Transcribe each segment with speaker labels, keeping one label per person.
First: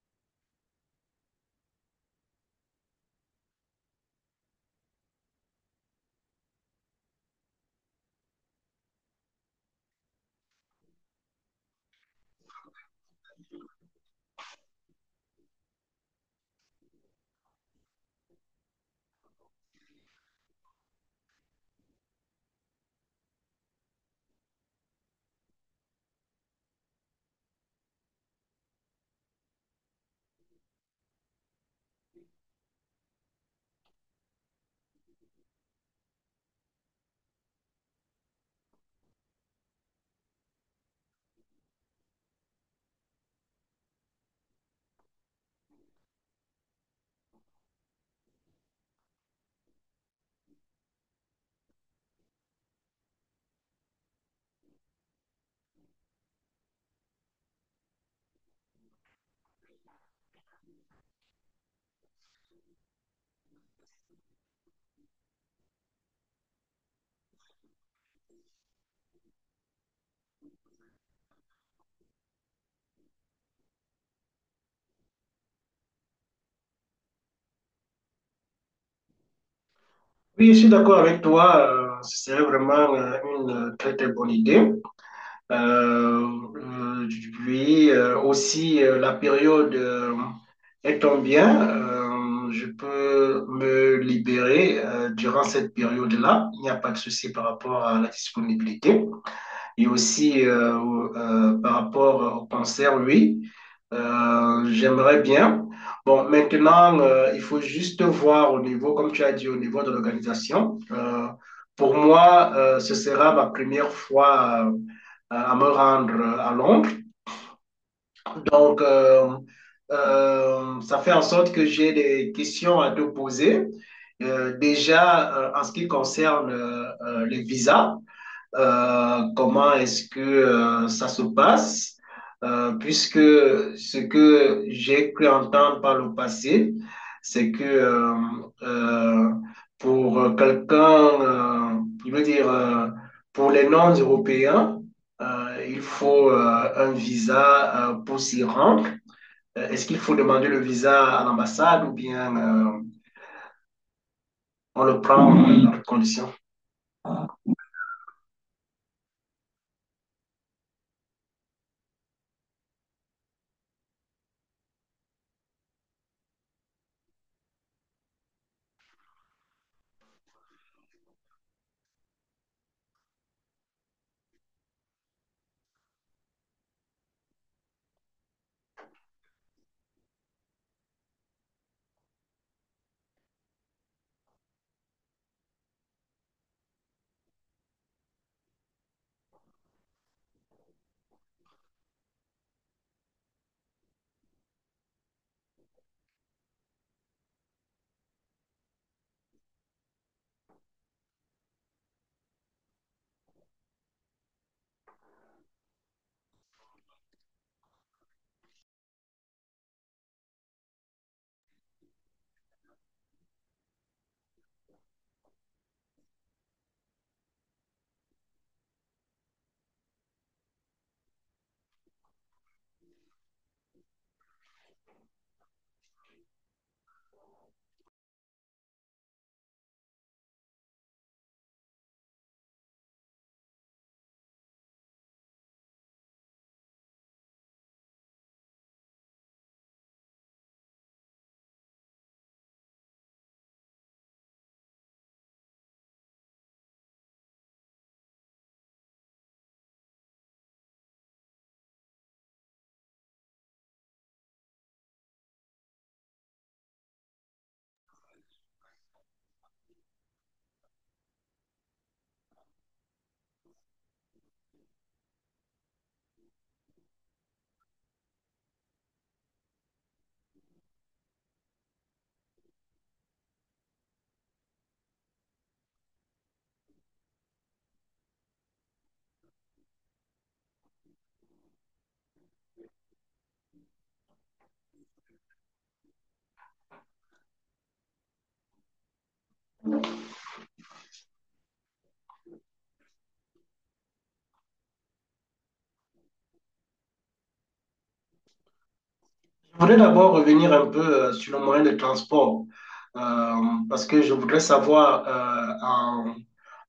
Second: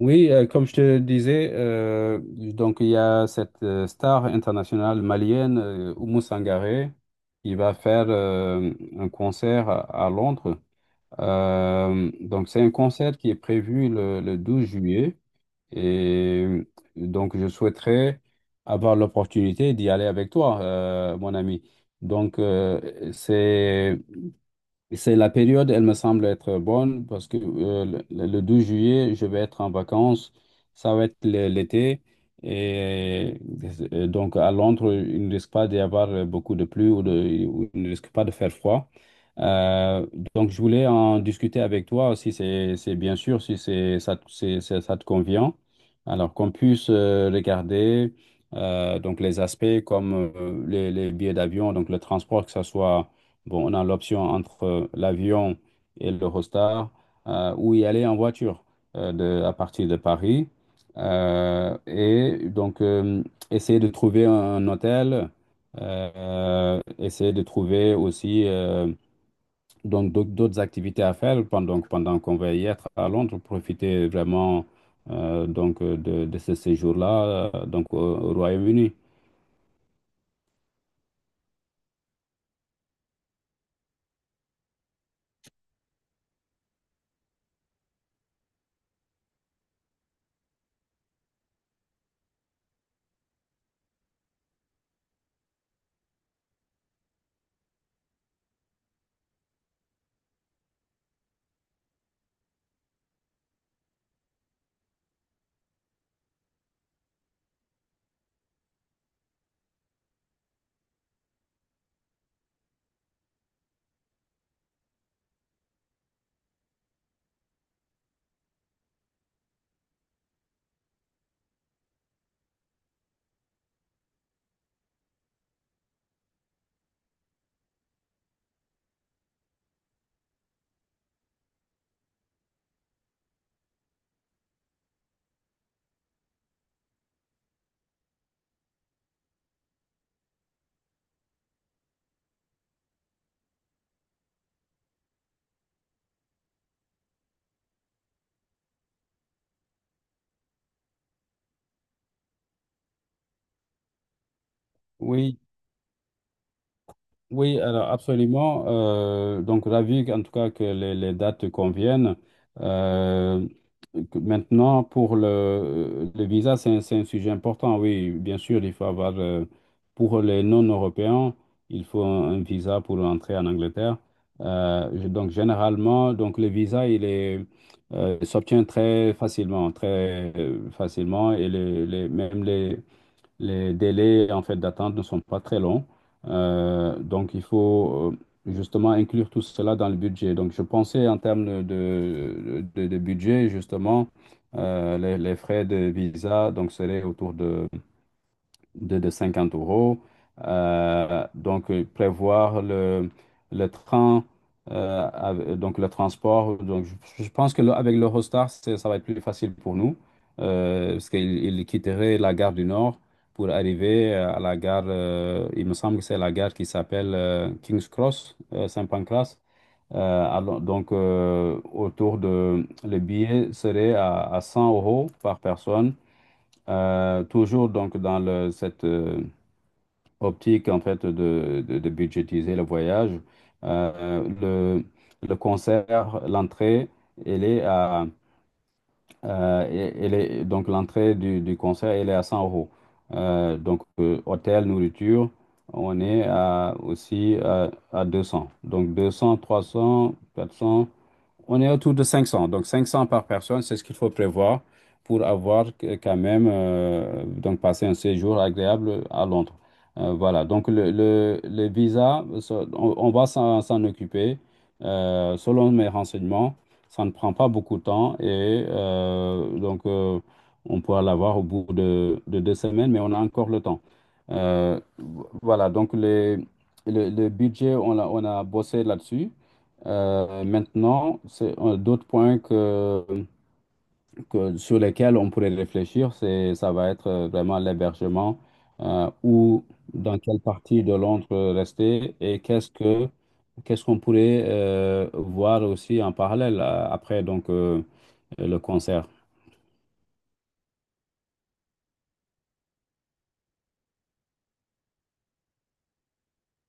Speaker 1: Oui, comme je te disais, donc il y a cette star internationale malienne, Oumou Sangaré, qui va faire un concert à Londres. Donc c'est un concert qui est prévu le 12 juillet et donc je souhaiterais avoir l'opportunité d'y aller avec toi, mon ami. Donc c'est la période, elle me semble être bonne parce que le juillet, je vais être en vacances. Ça va être l'été. Et, donc à Londres, il ne risque pas d'y avoir beaucoup de pluie ou il ne risque pas de faire froid. Euh, donc je voulais en discuter avec toi si c'est bien sûr, si c'est ça, ça te convient. Alors qu'on puisse regarder donc les aspects comme les billets d'avion, donc le transport, que ce soit. Bon, on a l'option entre l'avion et l'Eurostar ou y aller en voiture à partir de Paris. Et donc, essayer de trouver un hôtel, essayer de trouver aussi donc d'autres activités à faire pendant qu'on va y être à Londres, profiter vraiment donc de ce séjour-là donc au Royaume-Uni.
Speaker 2: Oui, je suis d'accord avec toi. C'est vraiment une très très bonne idée. Euh, euh, Puis aussi la période étant bien, je peux me libérer durant cette période-là. Il n'y a pas de souci par rapport à la disponibilité. Et aussi par rapport au cancer, oui, j'aimerais bien. Bon, maintenant, il faut juste voir au niveau, comme tu as dit, au niveau de l'organisation. Pour moi, ce sera ma première fois à me rendre à Londres. Donc, ça fait en sorte que j'ai des questions à te poser. Déjà, en ce qui concerne les visas. Comment est-ce que ça se passe? Puisque ce que j'ai cru entendre par le passé, c'est que euh, pour quelqu'un, je veux dire, pour les non-européens, il faut un visa pour s'y rendre. Est-ce qu'il faut demander le visa à l'ambassade ou bien on le prend
Speaker 1: Oui,
Speaker 2: dans quelles conditions?
Speaker 1: oui, alors absolument. Donc, ravi en tout cas que les dates conviennent. Euh, Maintenant, pour le visa, c'est un sujet important. Oui, bien sûr, il faut avoir, pour les non-européens, il faut un visa pour entrer en Angleterre. Donc, généralement, donc, le visa, il est, s'obtient très facilement, et même les délais en fait d'attente ne sont pas très longs. Donc il faut justement inclure tout cela dans le budget. Donc je pensais en termes de budget, justement, les frais de visa donc seraient autour de 50 euros. Donc, prévoir le train, donc le transport. Donc, je pense que avec l'Eurostar, ça va être plus facile pour nous, parce qu'il quitterait la gare du Nord pour arriver à la gare, il me semble que c'est la gare qui s'appelle King's Cross, Saint-Pancras. Alors, donc, le billet serait à 100 euros par personne. Toujours donc dans cette, optique en fait de budgétiser le voyage. Euh, le, le concert, l'entrée, elle est à, euh, donc l'entrée du concert, elle est à 100 euros. Donc hôtel, nourriture, on est à, aussi à 200. Donc 200, 300, 400. On est autour de 500. Donc 500 par personne, c'est ce qu'il faut prévoir pour avoir quand même donc passer un séjour agréable à Londres. Voilà. Donc le visa, ça, on va s'en occuper. Selon mes renseignements, ça ne prend pas beaucoup de temps et donc on pourra l'avoir au bout de 2 semaines, mais on a encore le temps. Euh, voilà. Donc le budget, on a bossé là-dessus. Maintenant, d'autres points sur lesquels on pourrait réfléchir, c'est ça va être vraiment l'hébergement, ou dans quelle partie de Londres rester et qu'est-ce qu'on pourrait voir aussi en parallèle après donc le concert.
Speaker 2: Je voudrais d'abord revenir un peu sur le moyen de transport, euh, parce que je voudrais savoir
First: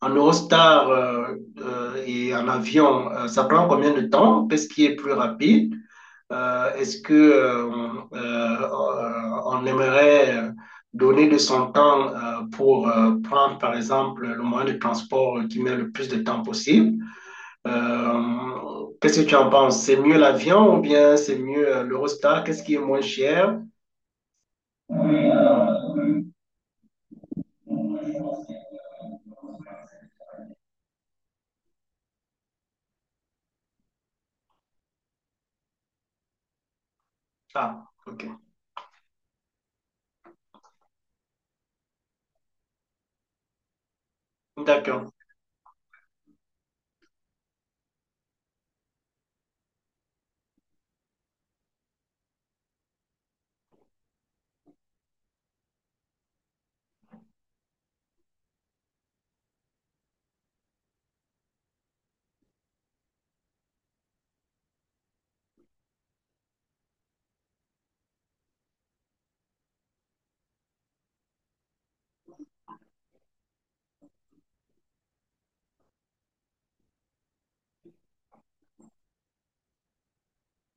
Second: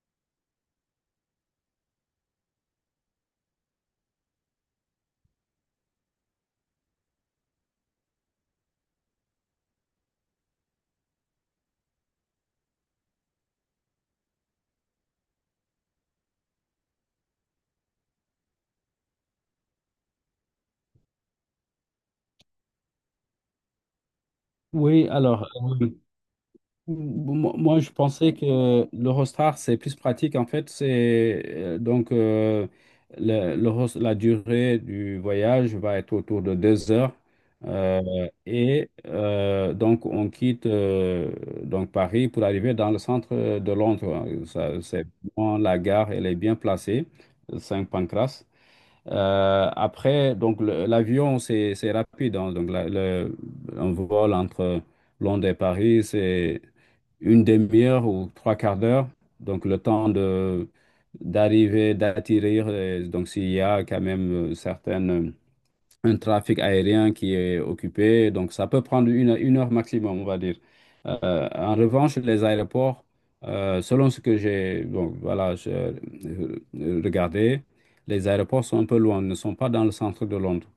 Speaker 2: en Eurostar et en avion, ça prend combien de temps? Qu'est-ce qui est plus rapide? Est-ce que on aimerait donner de son temps pour prendre, par exemple, le moyen de transport qui met le plus de temps possible? Qu'est-ce que tu en penses? C'est mieux l'avion ou bien c'est mieux l'Eurostar? Qu'est-ce qui est moins cher?
Speaker 1: Oui, alors. Bon, moi, moi, je pensais que l'Eurostar, c'est plus pratique. En fait, c'est donc la durée du voyage va être autour de 2 heures.
Speaker 2: Ah,
Speaker 1: Euh,
Speaker 2: ok.
Speaker 1: et donc, on quitte donc Paris pour arriver dans le centre de Londres. Ça, c'est
Speaker 2: D'accord.
Speaker 1: vraiment la gare, elle est bien placée, Saint-Pancras. Après, donc l'avion, c'est rapide, hein. Donc un vol entre Londres et Paris, c'est une demi-heure ou trois quarts d'heure. Donc le temps de d'arriver, d'atterrir. Et donc s'il y a quand même certaines un trafic aérien qui est occupé. Donc, ça peut prendre une heure maximum, on va dire. En revanche, les aéroports, selon ce que j'ai bon, voilà, j'ai regardé, les aéroports sont un peu loin, ne sont pas dans le centre de Londres.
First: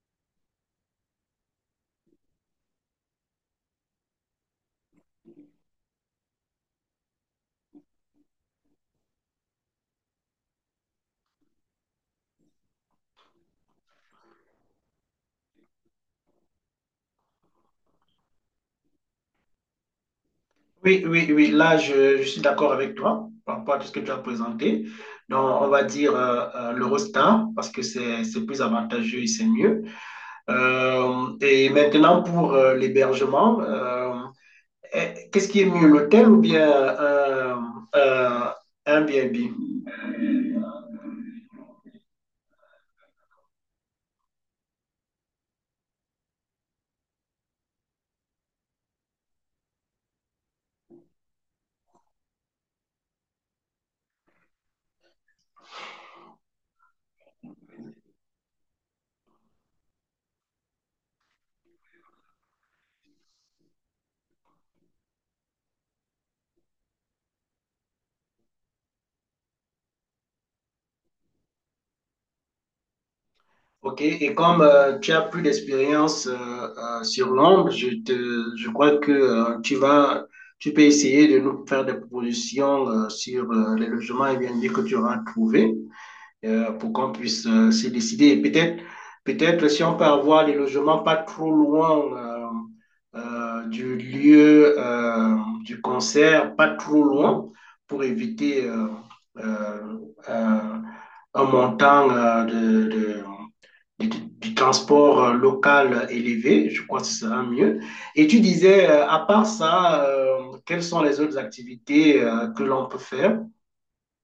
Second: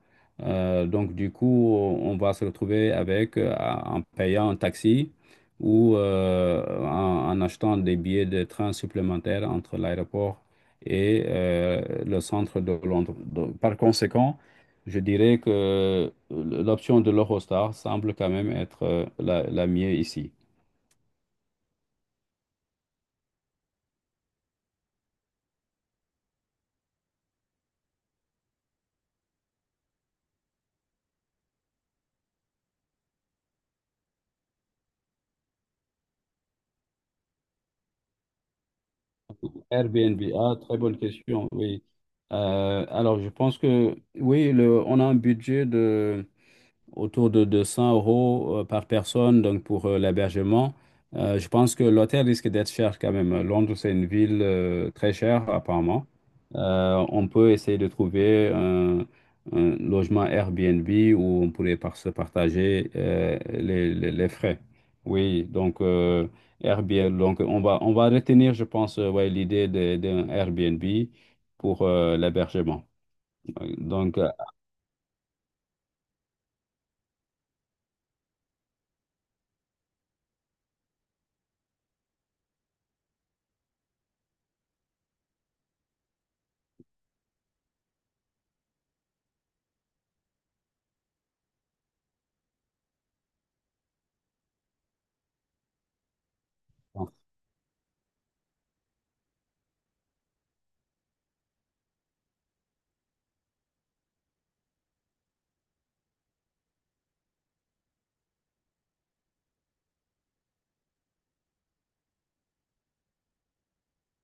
Speaker 1: Donc, du coup, on va se retrouver avec, en payant un taxi ou en achetant des billets de train supplémentaires entre l'aéroport et le centre de Londres. Donc, par conséquent, je dirais que l'option de l'Eurostar semble quand même être la mieux ici.
Speaker 2: Oui, oui, oui. Là, je suis d'accord avec toi par rapport à tout ce que tu as présenté. Donc, on va dire l'Eurostar parce que c'est plus avantageux et c'est mieux. Et maintenant, pour l'hébergement, qu'est-ce qui est mieux, l'hôtel ou bien euh, un Airbnb?
Speaker 1: Airbnb, ah, très bonne question, oui. Alors, je pense que, oui, on a un budget autour de 200 euros par personne, donc pour l'hébergement. Je pense que l'hôtel risque d'être cher quand même. Londres, c'est une ville très chère, apparemment. On peut essayer de trouver un logement Airbnb où on pourrait se partager les frais. Oui, donc Airbnb, donc on va retenir, je pense, ouais, l'idée d'un Airbnb pour l'hébergement.
Speaker 2: Ok,
Speaker 1: Donc,
Speaker 2: et comme tu as plus d'expérience sur l'ombre, je crois que tu peux essayer de nous faire des propositions sur les logements Airbnb que tu auras trouvé pour qu'on puisse se décider. Et peut-être, peut-être si on peut avoir des logements pas trop loin du lieu du concert, pas trop
Speaker 1: euh,
Speaker 2: loin, pour éviter euh, euh, un montant de du, du transport local élevé, je crois que ce sera mieux. Et tu disais, à part ça, quelles sont les autres activités que l'on peut faire?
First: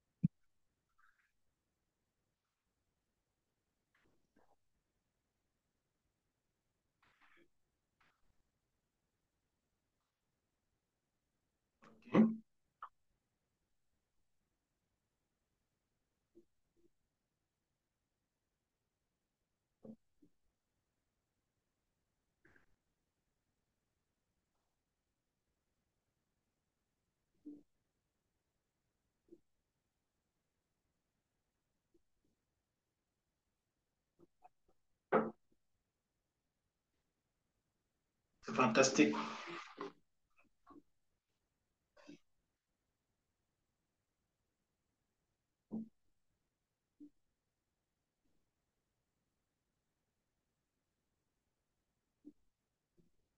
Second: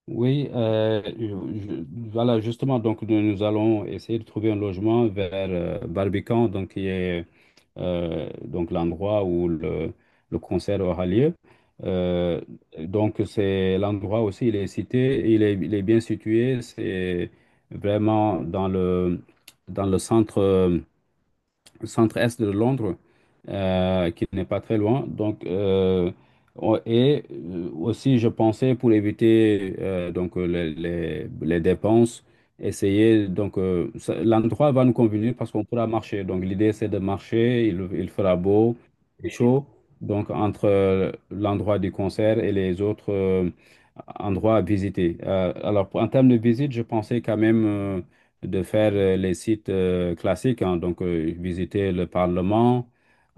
Speaker 1: oui, voilà, justement, donc nous, nous allons essayer de trouver un logement vers Barbican, donc qui est donc l'endroit où le concert aura lieu.
Speaker 2: Hmm.
Speaker 1: Euh, donc c'est l'endroit aussi, il est cité, il est bien situé, c'est vraiment dans le centre-est de Londres, qui n'est pas très loin. Donc, et aussi, je pensais pour éviter donc les dépenses, essayer donc l'endroit va nous convenir parce qu'on pourra marcher. Donc, l'idée c'est de marcher. Il fera
Speaker 2: C'est
Speaker 1: beau
Speaker 2: fantastique.
Speaker 1: et chaud. Donc, entre l'endroit du concert et les autres endroits à visiter. Alors, en termes de visite, je pensais quand même de faire les sites classiques, hein, donc visiter le Parlement,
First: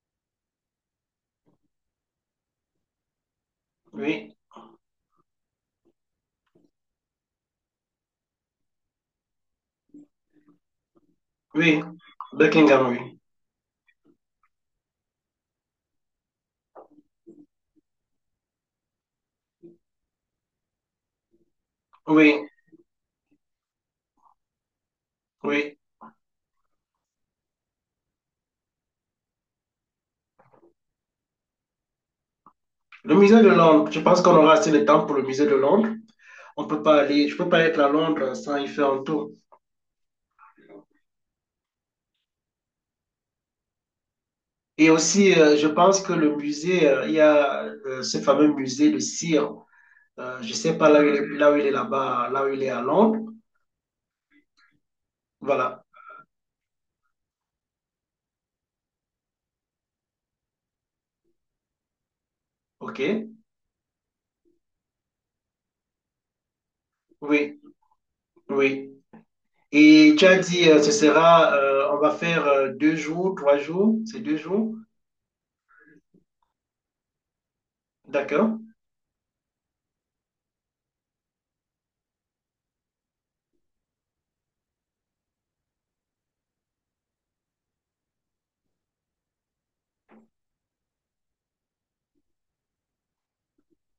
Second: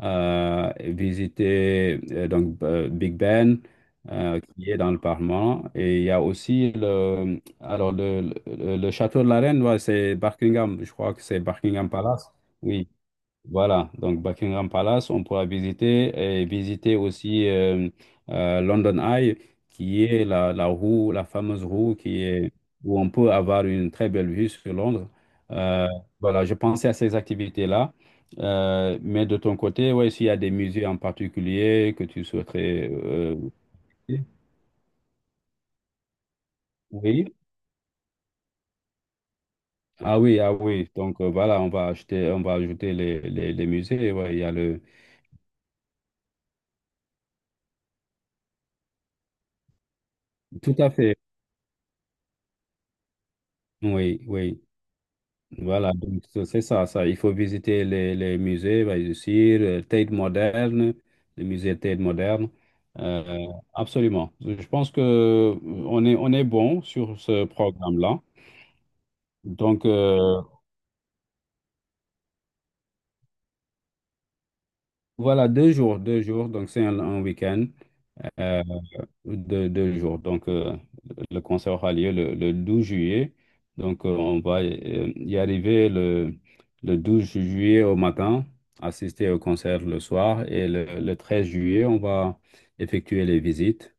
Speaker 1: visiter donc Big Ben,
Speaker 2: Oui,
Speaker 1: qui est dans le Parlement, et il y a aussi le alors le château de la Reine, ouais, c'est Buckingham, je crois que c'est
Speaker 2: oui,
Speaker 1: Buckingham Palace,
Speaker 2: Buckingham,
Speaker 1: oui.
Speaker 2: oui.
Speaker 1: Voilà, donc Buckingham Palace, on pourra visiter et visiter aussi London Eye, qui est la roue, la fameuse roue
Speaker 2: Oui,
Speaker 1: où on peut avoir une très belle vue sur Londres.
Speaker 2: oui.
Speaker 1: Euh, voilà, je pensais à ces activités-là. Mais de ton côté, ouais, s'il y a des musées en particulier que tu souhaiterais
Speaker 2: Le musée de Londres, je pense
Speaker 1: visiter.
Speaker 2: qu'on aura assez de temps pour le musée de Londres. On peut pas aller,
Speaker 1: Oui.
Speaker 2: je peux pas être à Londres sans y faire un tour.
Speaker 1: Ah oui, ah oui. Donc voilà, on va acheter, on va ajouter les musées. Ouais, il y a le.
Speaker 2: Et aussi, je pense que le musée, il y a ce fameux musée de cire. Je ne
Speaker 1: Tout
Speaker 2: sais pas
Speaker 1: à fait.
Speaker 2: là où il est là-bas, là où il est à Londres.
Speaker 1: Oui, oui.
Speaker 2: Voilà.
Speaker 1: Voilà, donc c'est ça, ça. Il faut visiter les musées, bien sûr, Tate moderne, le musée Tate moderne.
Speaker 2: OK.
Speaker 1: Euh, Absolument. Je pense que on est bon sur ce
Speaker 2: Oui,
Speaker 1: programme-là.
Speaker 2: oui.
Speaker 1: Donc,
Speaker 2: Et tu as dit, ce sera, on va faire deux jours, trois jours, c'est deux jours.
Speaker 1: voilà, 2 jours, 2 jours. Donc, c'est un week-end.
Speaker 2: D'accord.
Speaker 1: Euh, 2, 2 jours. Donc, le concert aura lieu le 12 juillet. Donc, on va y arriver le 12 juillet au matin, assister au concert le soir. Et le 13 juillet, on va effectuer les visites.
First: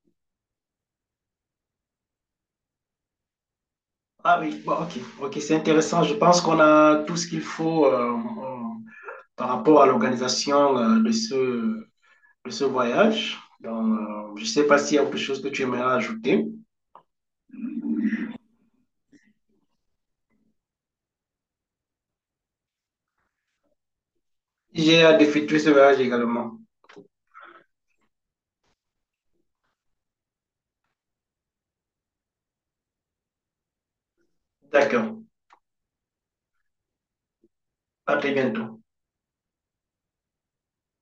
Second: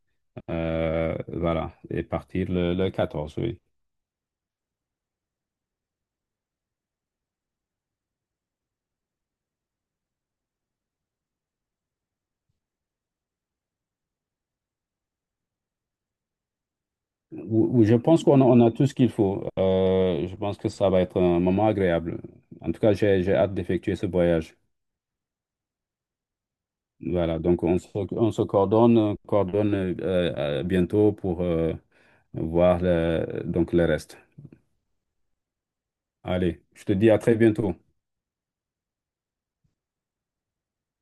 Speaker 1: Voilà. Et partir le 14, oui.
Speaker 2: Ah oui, bon, OK. OK, c'est intéressant. Je pense qu'on a tout ce qu'il faut par rapport à l'organisation de ce voyage. Donc, je ne sais pas s'il y a autre chose que tu aimerais ajouter.
Speaker 1: Oui, oui, je pense qu'on a tout ce qu'il faut. Je pense que ça va être un moment agréable. En tout cas, j'ai hâte d'effectuer ce voyage.
Speaker 2: J'ai hâte d'effectuer ce voyage également.
Speaker 1: Voilà, donc on se coordonne bientôt pour voir donc le reste.
Speaker 2: D'accord.
Speaker 1: Allez, je te dis à très bientôt.
Speaker 2: À très bientôt.